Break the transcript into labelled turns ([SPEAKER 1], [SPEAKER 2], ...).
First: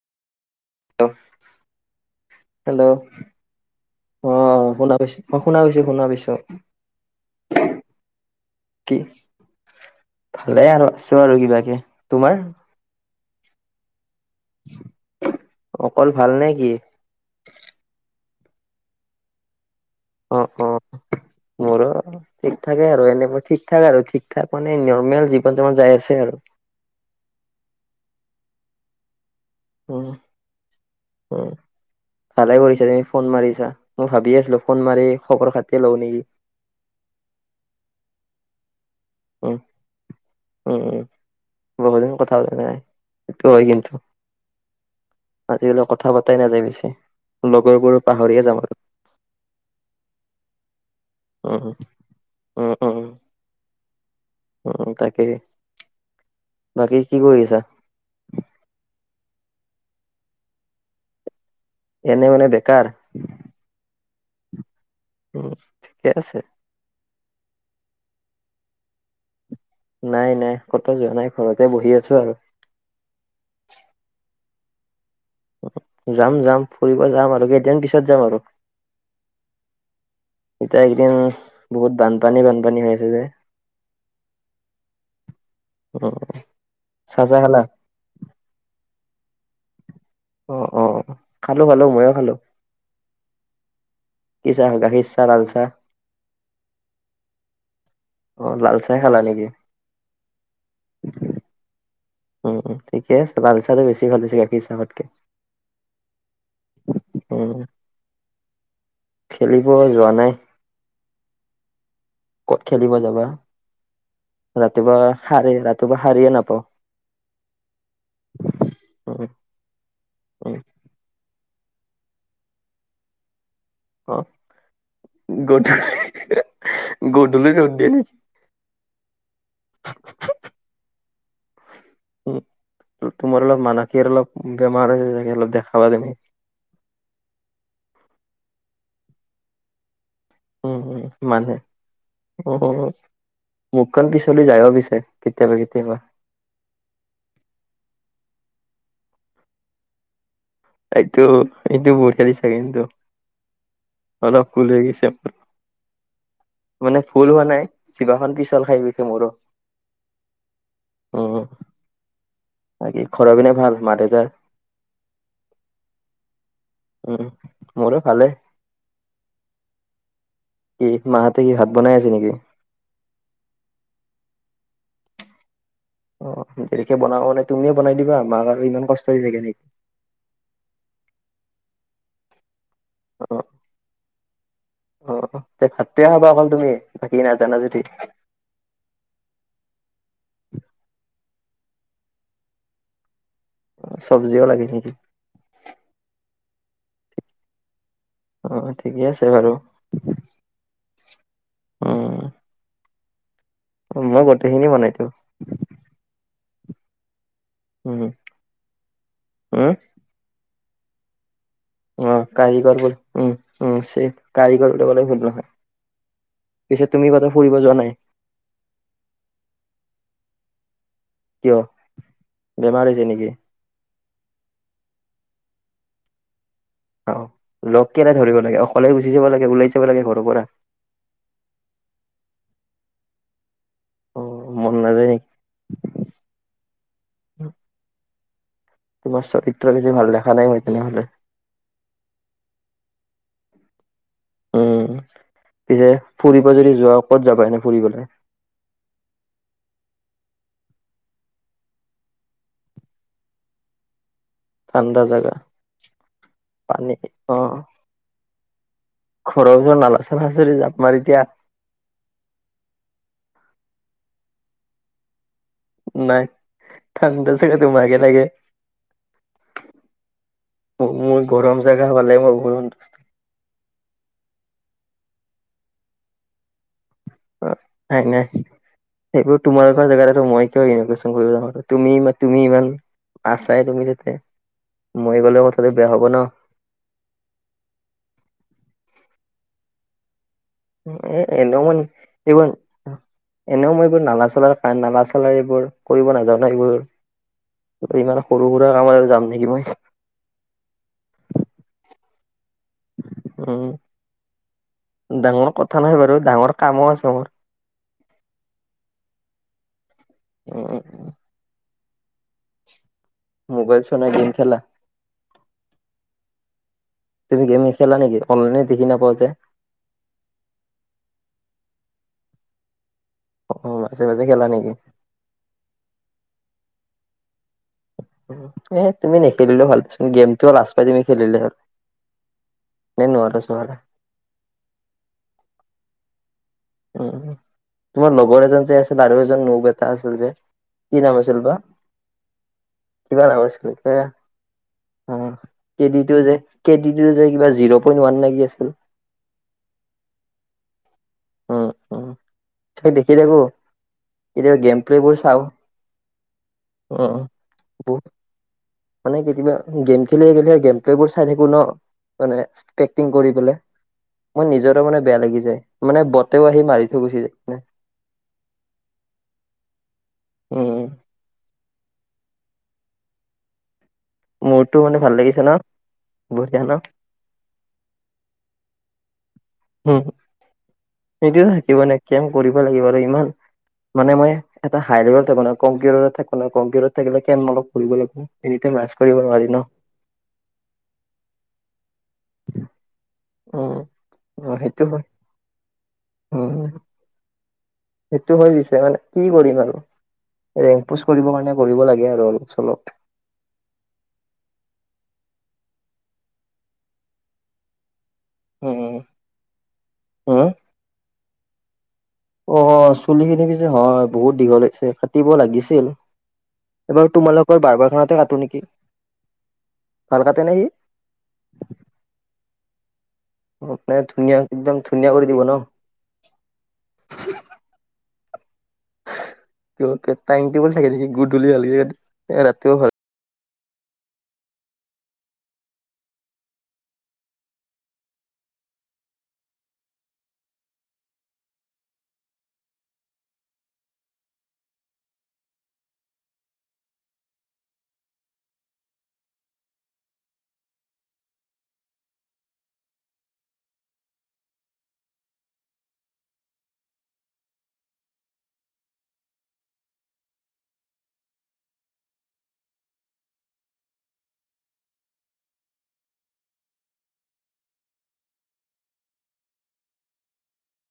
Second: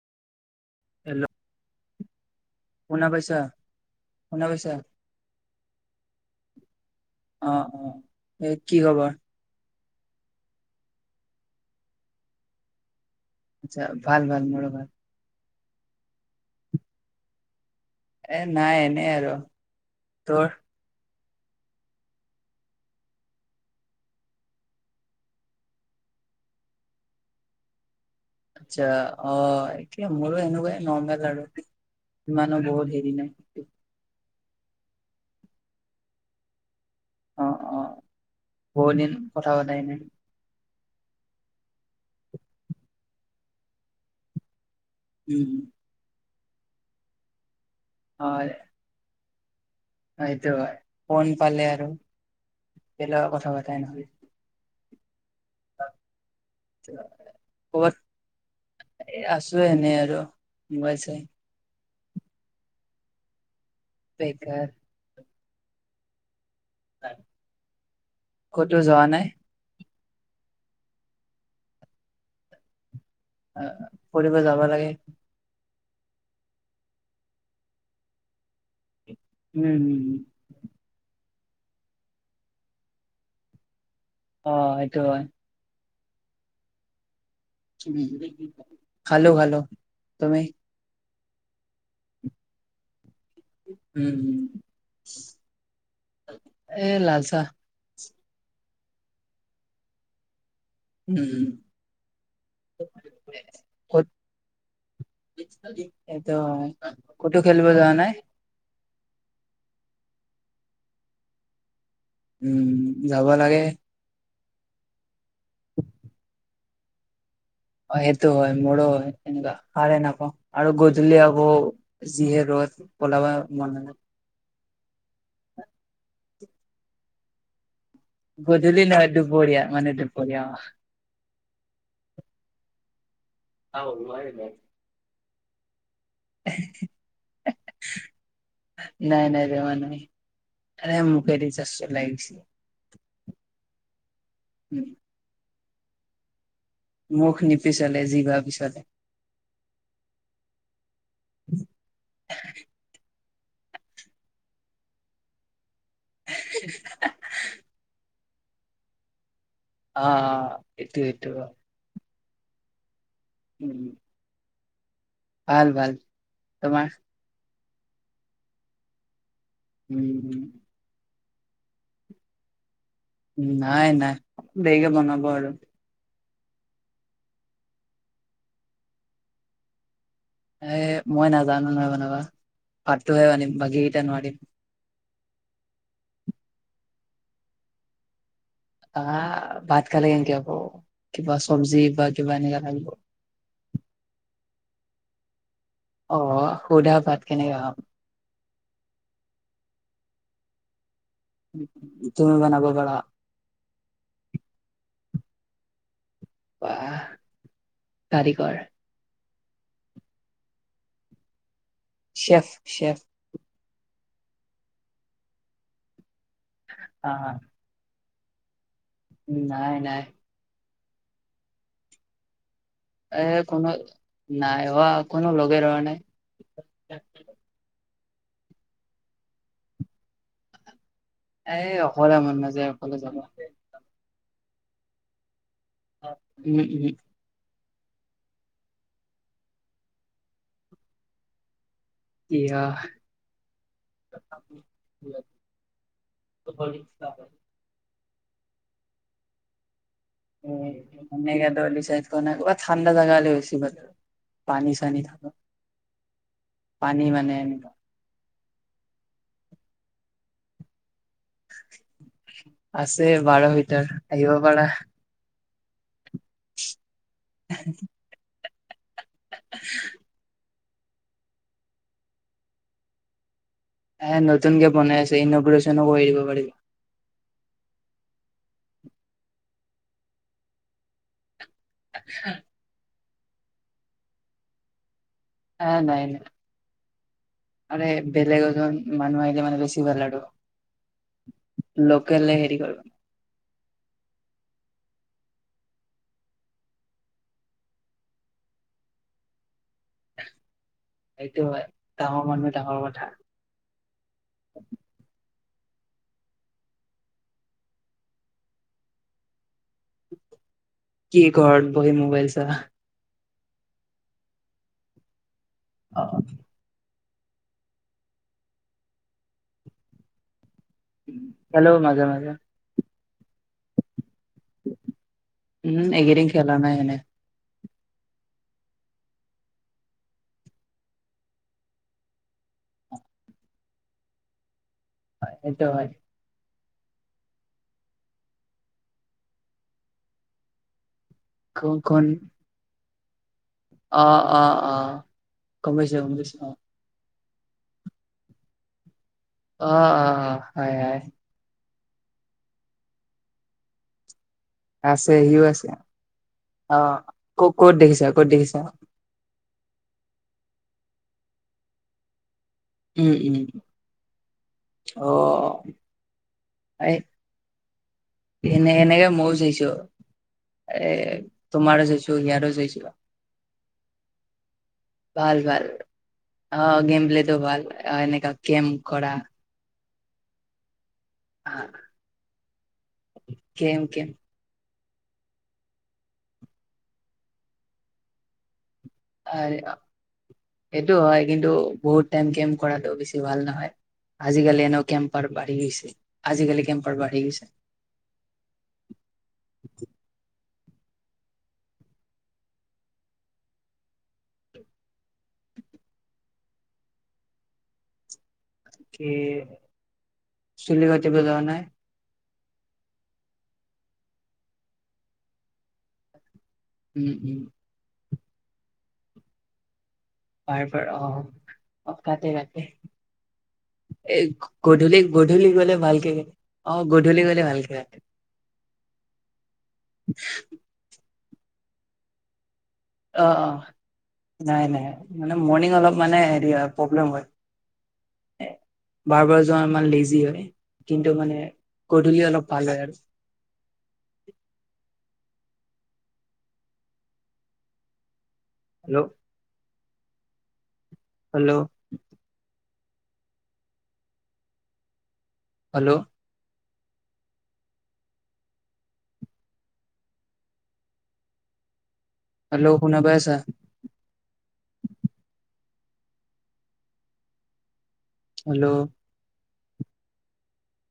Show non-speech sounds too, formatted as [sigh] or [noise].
[SPEAKER 1] Hello,
[SPEAKER 2] hello
[SPEAKER 1] শুনা পাইছা?
[SPEAKER 2] অ শুনা পিছো, অ শুনা পাইছো, শুনা পাইছো।
[SPEAKER 1] অ' ও' এই কি খবৰ?
[SPEAKER 2] ভালে আৰু আছো আৰু কিবাকে। তোমাৰ?
[SPEAKER 1] আচ্ছা, ভাল-ভাল মোৰো ভাল।
[SPEAKER 2] অকল ভাল নে কি?
[SPEAKER 1] এ নাই, এনেই আৰু
[SPEAKER 2] অ
[SPEAKER 1] তোৰ?
[SPEAKER 2] অ মোৰো ঠিক থাকে আৰু এনে মই ঠিক ঠাক আৰু ঠিক ঠাক মানে নৰ্মেল জীৱন জন যাই আছে আৰু
[SPEAKER 1] চ্ছা অ'য়
[SPEAKER 2] উম
[SPEAKER 1] এতিয়া মোৰো এনেকুৱাই নৰ্মেল আৰু
[SPEAKER 2] উম ভালে
[SPEAKER 1] ইমানো
[SPEAKER 2] কৰিছা
[SPEAKER 1] বহুত
[SPEAKER 2] তুমি
[SPEAKER 1] হেৰি
[SPEAKER 2] ফোন
[SPEAKER 1] নাই।
[SPEAKER 2] মাৰিছা মই ভাবি‌ আছিলো। ফোন মাৰি খবৰ-খাতি লওঁ নেকি?
[SPEAKER 1] অ'-অ' বহু দিন কথা পতাই নাই।
[SPEAKER 2] উ উ বহু দিন কথা পাতা নাই, সেইটো হয় কিন্তু।
[SPEAKER 1] উম
[SPEAKER 2] আজিকালি কথা পতাই নাযায় বেছি, লগৰবোৰো পাহৰিয়ে যাম আৰু।
[SPEAKER 1] অ সেইটো হয় ফোন
[SPEAKER 2] উম
[SPEAKER 1] পালে আৰু
[SPEAKER 2] উম উম
[SPEAKER 1] একে-লগে কথা পাতাই নহয়
[SPEAKER 2] উম' তাকে। বাকী কি কৰি আছা
[SPEAKER 1] কবাত আছোঁ এ আছো এনে আৰু মোবাইল চাই।
[SPEAKER 2] এনে মানে বেকাৰ।
[SPEAKER 1] বেকাৰ।
[SPEAKER 2] উম' ঠিকে আছে।
[SPEAKER 1] কটো যৱা নাই।
[SPEAKER 2] নাই-নাই কটো যোৱা নাই ঘৰতে বহি আছো আৰু
[SPEAKER 1] অ অ' ফৰিব যাব লাগে।
[SPEAKER 2] যাম-যাম ফুৰিব যাম আৰু কেইদিন পিছত যাম আৰু।
[SPEAKER 1] উম' হুম-হুম।
[SPEAKER 2] এতিয়া একে দিন বহুত বানপানী-বানপানী হৈ আছে যে।
[SPEAKER 1] অ সেইটো হয়।
[SPEAKER 2] অ চাজা খালা।
[SPEAKER 1] উ খালো-খালো তুমি।
[SPEAKER 2] অ' অ' খালো-খালো ময়ো খালো।
[SPEAKER 1] উম উম
[SPEAKER 2] কি চাহ গাখীৰ চাহ লাল চাহ
[SPEAKER 1] এ লাল চাহ।
[SPEAKER 2] অ লাল চাহে খালা নেকি।
[SPEAKER 1] উম
[SPEAKER 2] উম উম, ঠিকে আছে লালচাহটো বেছি ভাল পিছে গাখীৰ চাহতকে।
[SPEAKER 1] অ অ ক'তো
[SPEAKER 2] উম
[SPEAKER 1] খেলিব যোৱা নাই?
[SPEAKER 2] খেলিব যোৱা নাই। ক'ত
[SPEAKER 1] উম
[SPEAKER 2] খেলিব যাবা?
[SPEAKER 1] যাব লাগে
[SPEAKER 2] ৰাতিপুৱা সাৰে ৰাতিপুৱা সাৰিয়ে নাপাও।
[SPEAKER 1] অ সেইটো হয় মোৰো হয়
[SPEAKER 2] উম
[SPEAKER 1] তেনেকোৱা সাৰে নাপাও
[SPEAKER 2] উম
[SPEAKER 1] আৰু গধূলি আকৌ যিহে ৰ'দ ওলাবা মন নাযায়।
[SPEAKER 2] অ, গধূলি গধূলি ৰ'দ দিয়ে নেকি?
[SPEAKER 1] গধূলি নহয় দুপৰীয়া মানে দুপৰীয়া অ
[SPEAKER 2] উম তোমাৰ অলপ মানসিক অলপ বেমাৰ হৈছে চাগে, অলপ দেখাবা তুমি।
[SPEAKER 1] এহে হে হে নাই নাই, বেমাৰ নহয়।
[SPEAKER 2] উম উম মানুহে
[SPEAKER 1] গৈছে
[SPEAKER 2] উম উম মুখখন পিছলি যায় অ পিছে। কেতিয়াবা কেতিয়াবা।
[SPEAKER 1] মুখ নিপিচলে, জিভা পিছলে।
[SPEAKER 2] এইটো, এইটো বঢ়িয়া দিছা কিন্তু। অলপ ভুল হৈ গৈছে মানে ভুল হোৱা নাই। জিভাখন পিছল খাই গৈছে মোৰো।
[SPEAKER 1] অ অ, এইটো এইটো।
[SPEAKER 2] উম বাকী ঘৰৰ পিনে ভাল,
[SPEAKER 1] উম
[SPEAKER 2] মা-দেউতাৰ?
[SPEAKER 1] ভাল ভাল তোমাৰ?
[SPEAKER 2] উম, মোৰো ভালে।
[SPEAKER 1] উম উম।
[SPEAKER 2] এই মাহঁতে কি ভাত বনাই আছে নেকি?
[SPEAKER 1] নাই নাই, দেৰিকে বনাব আৰু।
[SPEAKER 2] অ দেৰিকে বনাব মানে তুমিয়ে বনাই দিবা, মাক আৰু ইমান কষ্ট দি থাকে নেকি?
[SPEAKER 1] এ মই নাজানো নহয় বানাব, ভাতটোহে
[SPEAKER 2] অ
[SPEAKER 1] জানিম বাকীকেইটা নোৱাৰিম।
[SPEAKER 2] অ ভাতে খাবা অকল তুমি, বাকী নাজানা যদি।
[SPEAKER 1] আ ভাত খালে কেনেকে হব কিবা চব্জি বা কিবা এনেকা লাগিব।
[SPEAKER 2] চব্জিও লাগে নেকি?
[SPEAKER 1] অ' সুধা ভাত কেনেকে খাম?
[SPEAKER 2] অ ঠিকে আছে বাৰু। উম
[SPEAKER 1] তুমি বনাব পাৰা?
[SPEAKER 2] মই গোটেইখিনি বনাই দিও।
[SPEAKER 1] বাঃ
[SPEAKER 2] উম উম অ
[SPEAKER 1] চেফ
[SPEAKER 2] কাৰিকৰ বোৰ
[SPEAKER 1] চেফ
[SPEAKER 2] উম উম আছে কাৰিকৰ লগতে বনোৱা হয়। পিছে তুমি
[SPEAKER 1] আহ
[SPEAKER 2] কতো ফুৰিব যোৱা নাই?
[SPEAKER 1] নাই নাই।
[SPEAKER 2] কিয় বেমাৰ হৈছে নেকি?
[SPEAKER 1] অ নাই অ কোনো লগে ধৰা নাই।
[SPEAKER 2] অ লগ কেলে ধৰিব লাগে অকলেই গুচি যাব লাগে, ওলাই যাব লাগে ঘৰৰ পৰা।
[SPEAKER 1] এ অকলে মন নযায় অকলে যাব।
[SPEAKER 2] উম মন নাযায় নেকি?
[SPEAKER 1] অ, ওহোঁ ওহোঁ।
[SPEAKER 2] তোমাৰ চৰিত্ৰ পিচে ভাল দেখা নাই মই তেনেহলে।
[SPEAKER 1] কিয়?
[SPEAKER 2] উম পিছে, ফুৰিব যদি যোৱা ক'ত যাবা এনে ফুৰিবলৈ?
[SPEAKER 1] উম, মেঘালয় ডিচাইড কৰা নাই। কৰবাত ঠাণ্ডা জাগা হ'লে বেছি ভাল। পানী চানী
[SPEAKER 2] ঠাণ্ডা
[SPEAKER 1] থাকে
[SPEAKER 2] জাগা
[SPEAKER 1] পানী মানে এনেকুৱা
[SPEAKER 2] ঘৰৰ চৰত নালাচচ জাপ মাৰি এতিয়া।
[SPEAKER 1] আছে বাৰৰ ভিতৰত আহিব পাৰা।
[SPEAKER 2] নাই ঠাণ্ডা চাগে তোমাক হে লাগে।
[SPEAKER 1] [inaudible]
[SPEAKER 2] মোৰ গৰম জেগা পালে মই বহুত সন্তুষ্ট।
[SPEAKER 1] এ নতুন কে বনাই আছে ইনগ্ৰে্চনো কৰি দিব পাৰি।
[SPEAKER 2] অ', নাই -নাই সেইবোৰ তোমালোকৰ জেগাত মই কিয় ইনৌভেচন কৰিব আৰু তুমি ই তুমি ইমান আছাই তুমি যাতে মই গ'লেও কথাটো বেয়া হ'ব ন।
[SPEAKER 1] মানে বেলেগ এজন মানুহ আহিলে মানে বেছি ভাল আৰু।
[SPEAKER 2] উ এ এনেও
[SPEAKER 1] লোকেলে হেৰি কৰিব
[SPEAKER 2] [unintelligible] এনেও মই এইবোৰ নালাৰ চালাৰ কাৰ নালা চলাৰ এইবোৰ কৰিব নাজানো এইবোৰ। ইমান সৰু সুৰা কামত আৰু যাম নেকি মই।
[SPEAKER 1] সেইটো হয় ডাঙৰ মানে। ডাঙৰ কথা।
[SPEAKER 2] উম ডাঙৰ কথা নহয় বাৰু ডাঙৰ কামো আছে মোৰ। [unintelligible]
[SPEAKER 1] কি ঘৰত বহি মোবাইল চা।
[SPEAKER 2] মোবাইল চোৱা নে গেম খেলা।
[SPEAKER 1] অ',
[SPEAKER 2] তুমি গেম খেলা নেকি অনলাইনে দিখি নাপাওঁ যে-
[SPEAKER 1] খেলো ' মাজে- মাজে।
[SPEAKER 2] অ', মাজে- মাজে খেলা নেকি?
[SPEAKER 1] উম', এইকেইদিন খেলা নাই এনে
[SPEAKER 2] এ তুমি নেখেলিলেও ভাল পাইচোন গেমটো খেলিলৈ লাজ পাই যাই তুমি খেলিলে এনে নোৱাৰা চোৱাৰা।
[SPEAKER 1] হয় এইটো হয়।
[SPEAKER 2] তোমাৰ লগৰ এজন যে- আছিল আৰু এজন নোক এটা আছিল যে- কি নাম আছিল বা?
[SPEAKER 1] কোন কোন
[SPEAKER 2] কিবা নাম আছিল।
[SPEAKER 1] অ
[SPEAKER 2] [unintelligible]
[SPEAKER 1] অ অ
[SPEAKER 2] উম
[SPEAKER 1] গম পাইছো
[SPEAKER 2] খেদিটো
[SPEAKER 1] গম পাইছো
[SPEAKER 2] যে-
[SPEAKER 1] অ
[SPEAKER 2] কেদি টো যে কিবা জিৰ পইট ওৱান লাগি আছিল।
[SPEAKER 1] অ -অ অ হয়- হয়।
[SPEAKER 2] উম -উম তাকে দেখি থাকো। কেতিয়াবা গেম প্লে
[SPEAKER 1] আছে
[SPEAKER 2] বোৰ
[SPEAKER 1] সিও
[SPEAKER 2] চাওঁ
[SPEAKER 1] আছে। অ
[SPEAKER 2] উম
[SPEAKER 1] ক'- ক'ত
[SPEAKER 2] বহুত
[SPEAKER 1] দেখিছা ক'ত দেখিছা?
[SPEAKER 2] মানে কেতিয়া গেম খেলি -খেলি গেমটো চাই থাকো ন মানে- পেকটিং
[SPEAKER 1] উম,
[SPEAKER 2] কৰি
[SPEAKER 1] উম
[SPEAKER 2] পেলাই মই নিজৰ মানে বেয়া লাগি যায়
[SPEAKER 1] অ',
[SPEAKER 2] মানে বটেও আহি মাৰি
[SPEAKER 1] এই
[SPEAKER 2] থৈ গুচি যায়।
[SPEAKER 1] এনে এনেকে মইও চাইছো
[SPEAKER 2] উম
[SPEAKER 1] এ তোমাৰো চাইছো ইয়াৰো চাইছো।
[SPEAKER 2] মোৰতো মানে
[SPEAKER 1] ভাল
[SPEAKER 2] লাগিছে ন
[SPEAKER 1] -ভাল
[SPEAKER 2] বঢ়িয়া ন
[SPEAKER 1] অ', গেম খেলিলে টো ভাল এনেকে। কেম কৰা।
[SPEAKER 2] উম সেইটো থাকিব লাগিব কেম কৰিব লাগিব আৰু ইমান
[SPEAKER 1] গেম গেম
[SPEAKER 2] মানে মই। এটা হাই লভ থাকো ন' কিউ থাকো কমিউ থাকিলে কে অলপ ফুৰিবলৈ। এনি টাইম লাজ কৰিব। নোৱাৰি ন
[SPEAKER 1] সেইটো হয় কিন্তু বহুত টাইম গেম কৰাটো বেছি ভাল নহয়।
[SPEAKER 2] উম অ
[SPEAKER 1] আজিকালি এনে
[SPEAKER 2] সেইটো হয়
[SPEAKER 1] কেম্পাৰ বাঢ়ি গৈছে আজিকালি
[SPEAKER 2] উম
[SPEAKER 1] কেম্পাৰ বাঢ়ি গৈছে।
[SPEAKER 2] সেইটো হৈ পিছে মানে কি কৰিম আৰু ৰেং পোষ্ট কৰিবৰ কাৰণে কৰিব লাগে আৰু অলপ চলপ। উম
[SPEAKER 1] কি
[SPEAKER 2] হম
[SPEAKER 1] চুলি কাটিব যোৱা নাই?
[SPEAKER 2] অ চুলিখিনি পিছে হয় বহুত দীঘল হৈছে কাটিব লাগিছিল। এইবাৰ
[SPEAKER 1] উম, উম
[SPEAKER 2] তোমালোকৰ বাৰ্বাৰখনতে কাটো নেকি! ভাল কাটে নে সি
[SPEAKER 1] বাৰ্বাৰ অ' অ' কাটে কাটে।
[SPEAKER 2] মানে
[SPEAKER 1] এ
[SPEAKER 2] ধুনীয়া একদম
[SPEAKER 1] গধূলি
[SPEAKER 2] ধুনীয়া কৰি দিব ন
[SPEAKER 1] গধূলি গলে ভালকে অ' গধূলি গলে ভালকে কাটে।
[SPEAKER 2] টাইম টেবুল থাকে নেকি গুধূলি হ'লে এ ৰাতিও ভাল।
[SPEAKER 1] অ' অ' নাই নাই মানে মৰ্ণিং অলপ মানে হেৰি হয় প্ৰব্লেম হয়। এ। বাৰ্বাৰ যোৱা অলপমান লেজি হয়। কিন্তু মানে গধুলি অলপ ভাল হয় আৰু। হেল্ল'। Hello hello. হেল্লো, শুনা পাই আছা। হেল্ল'।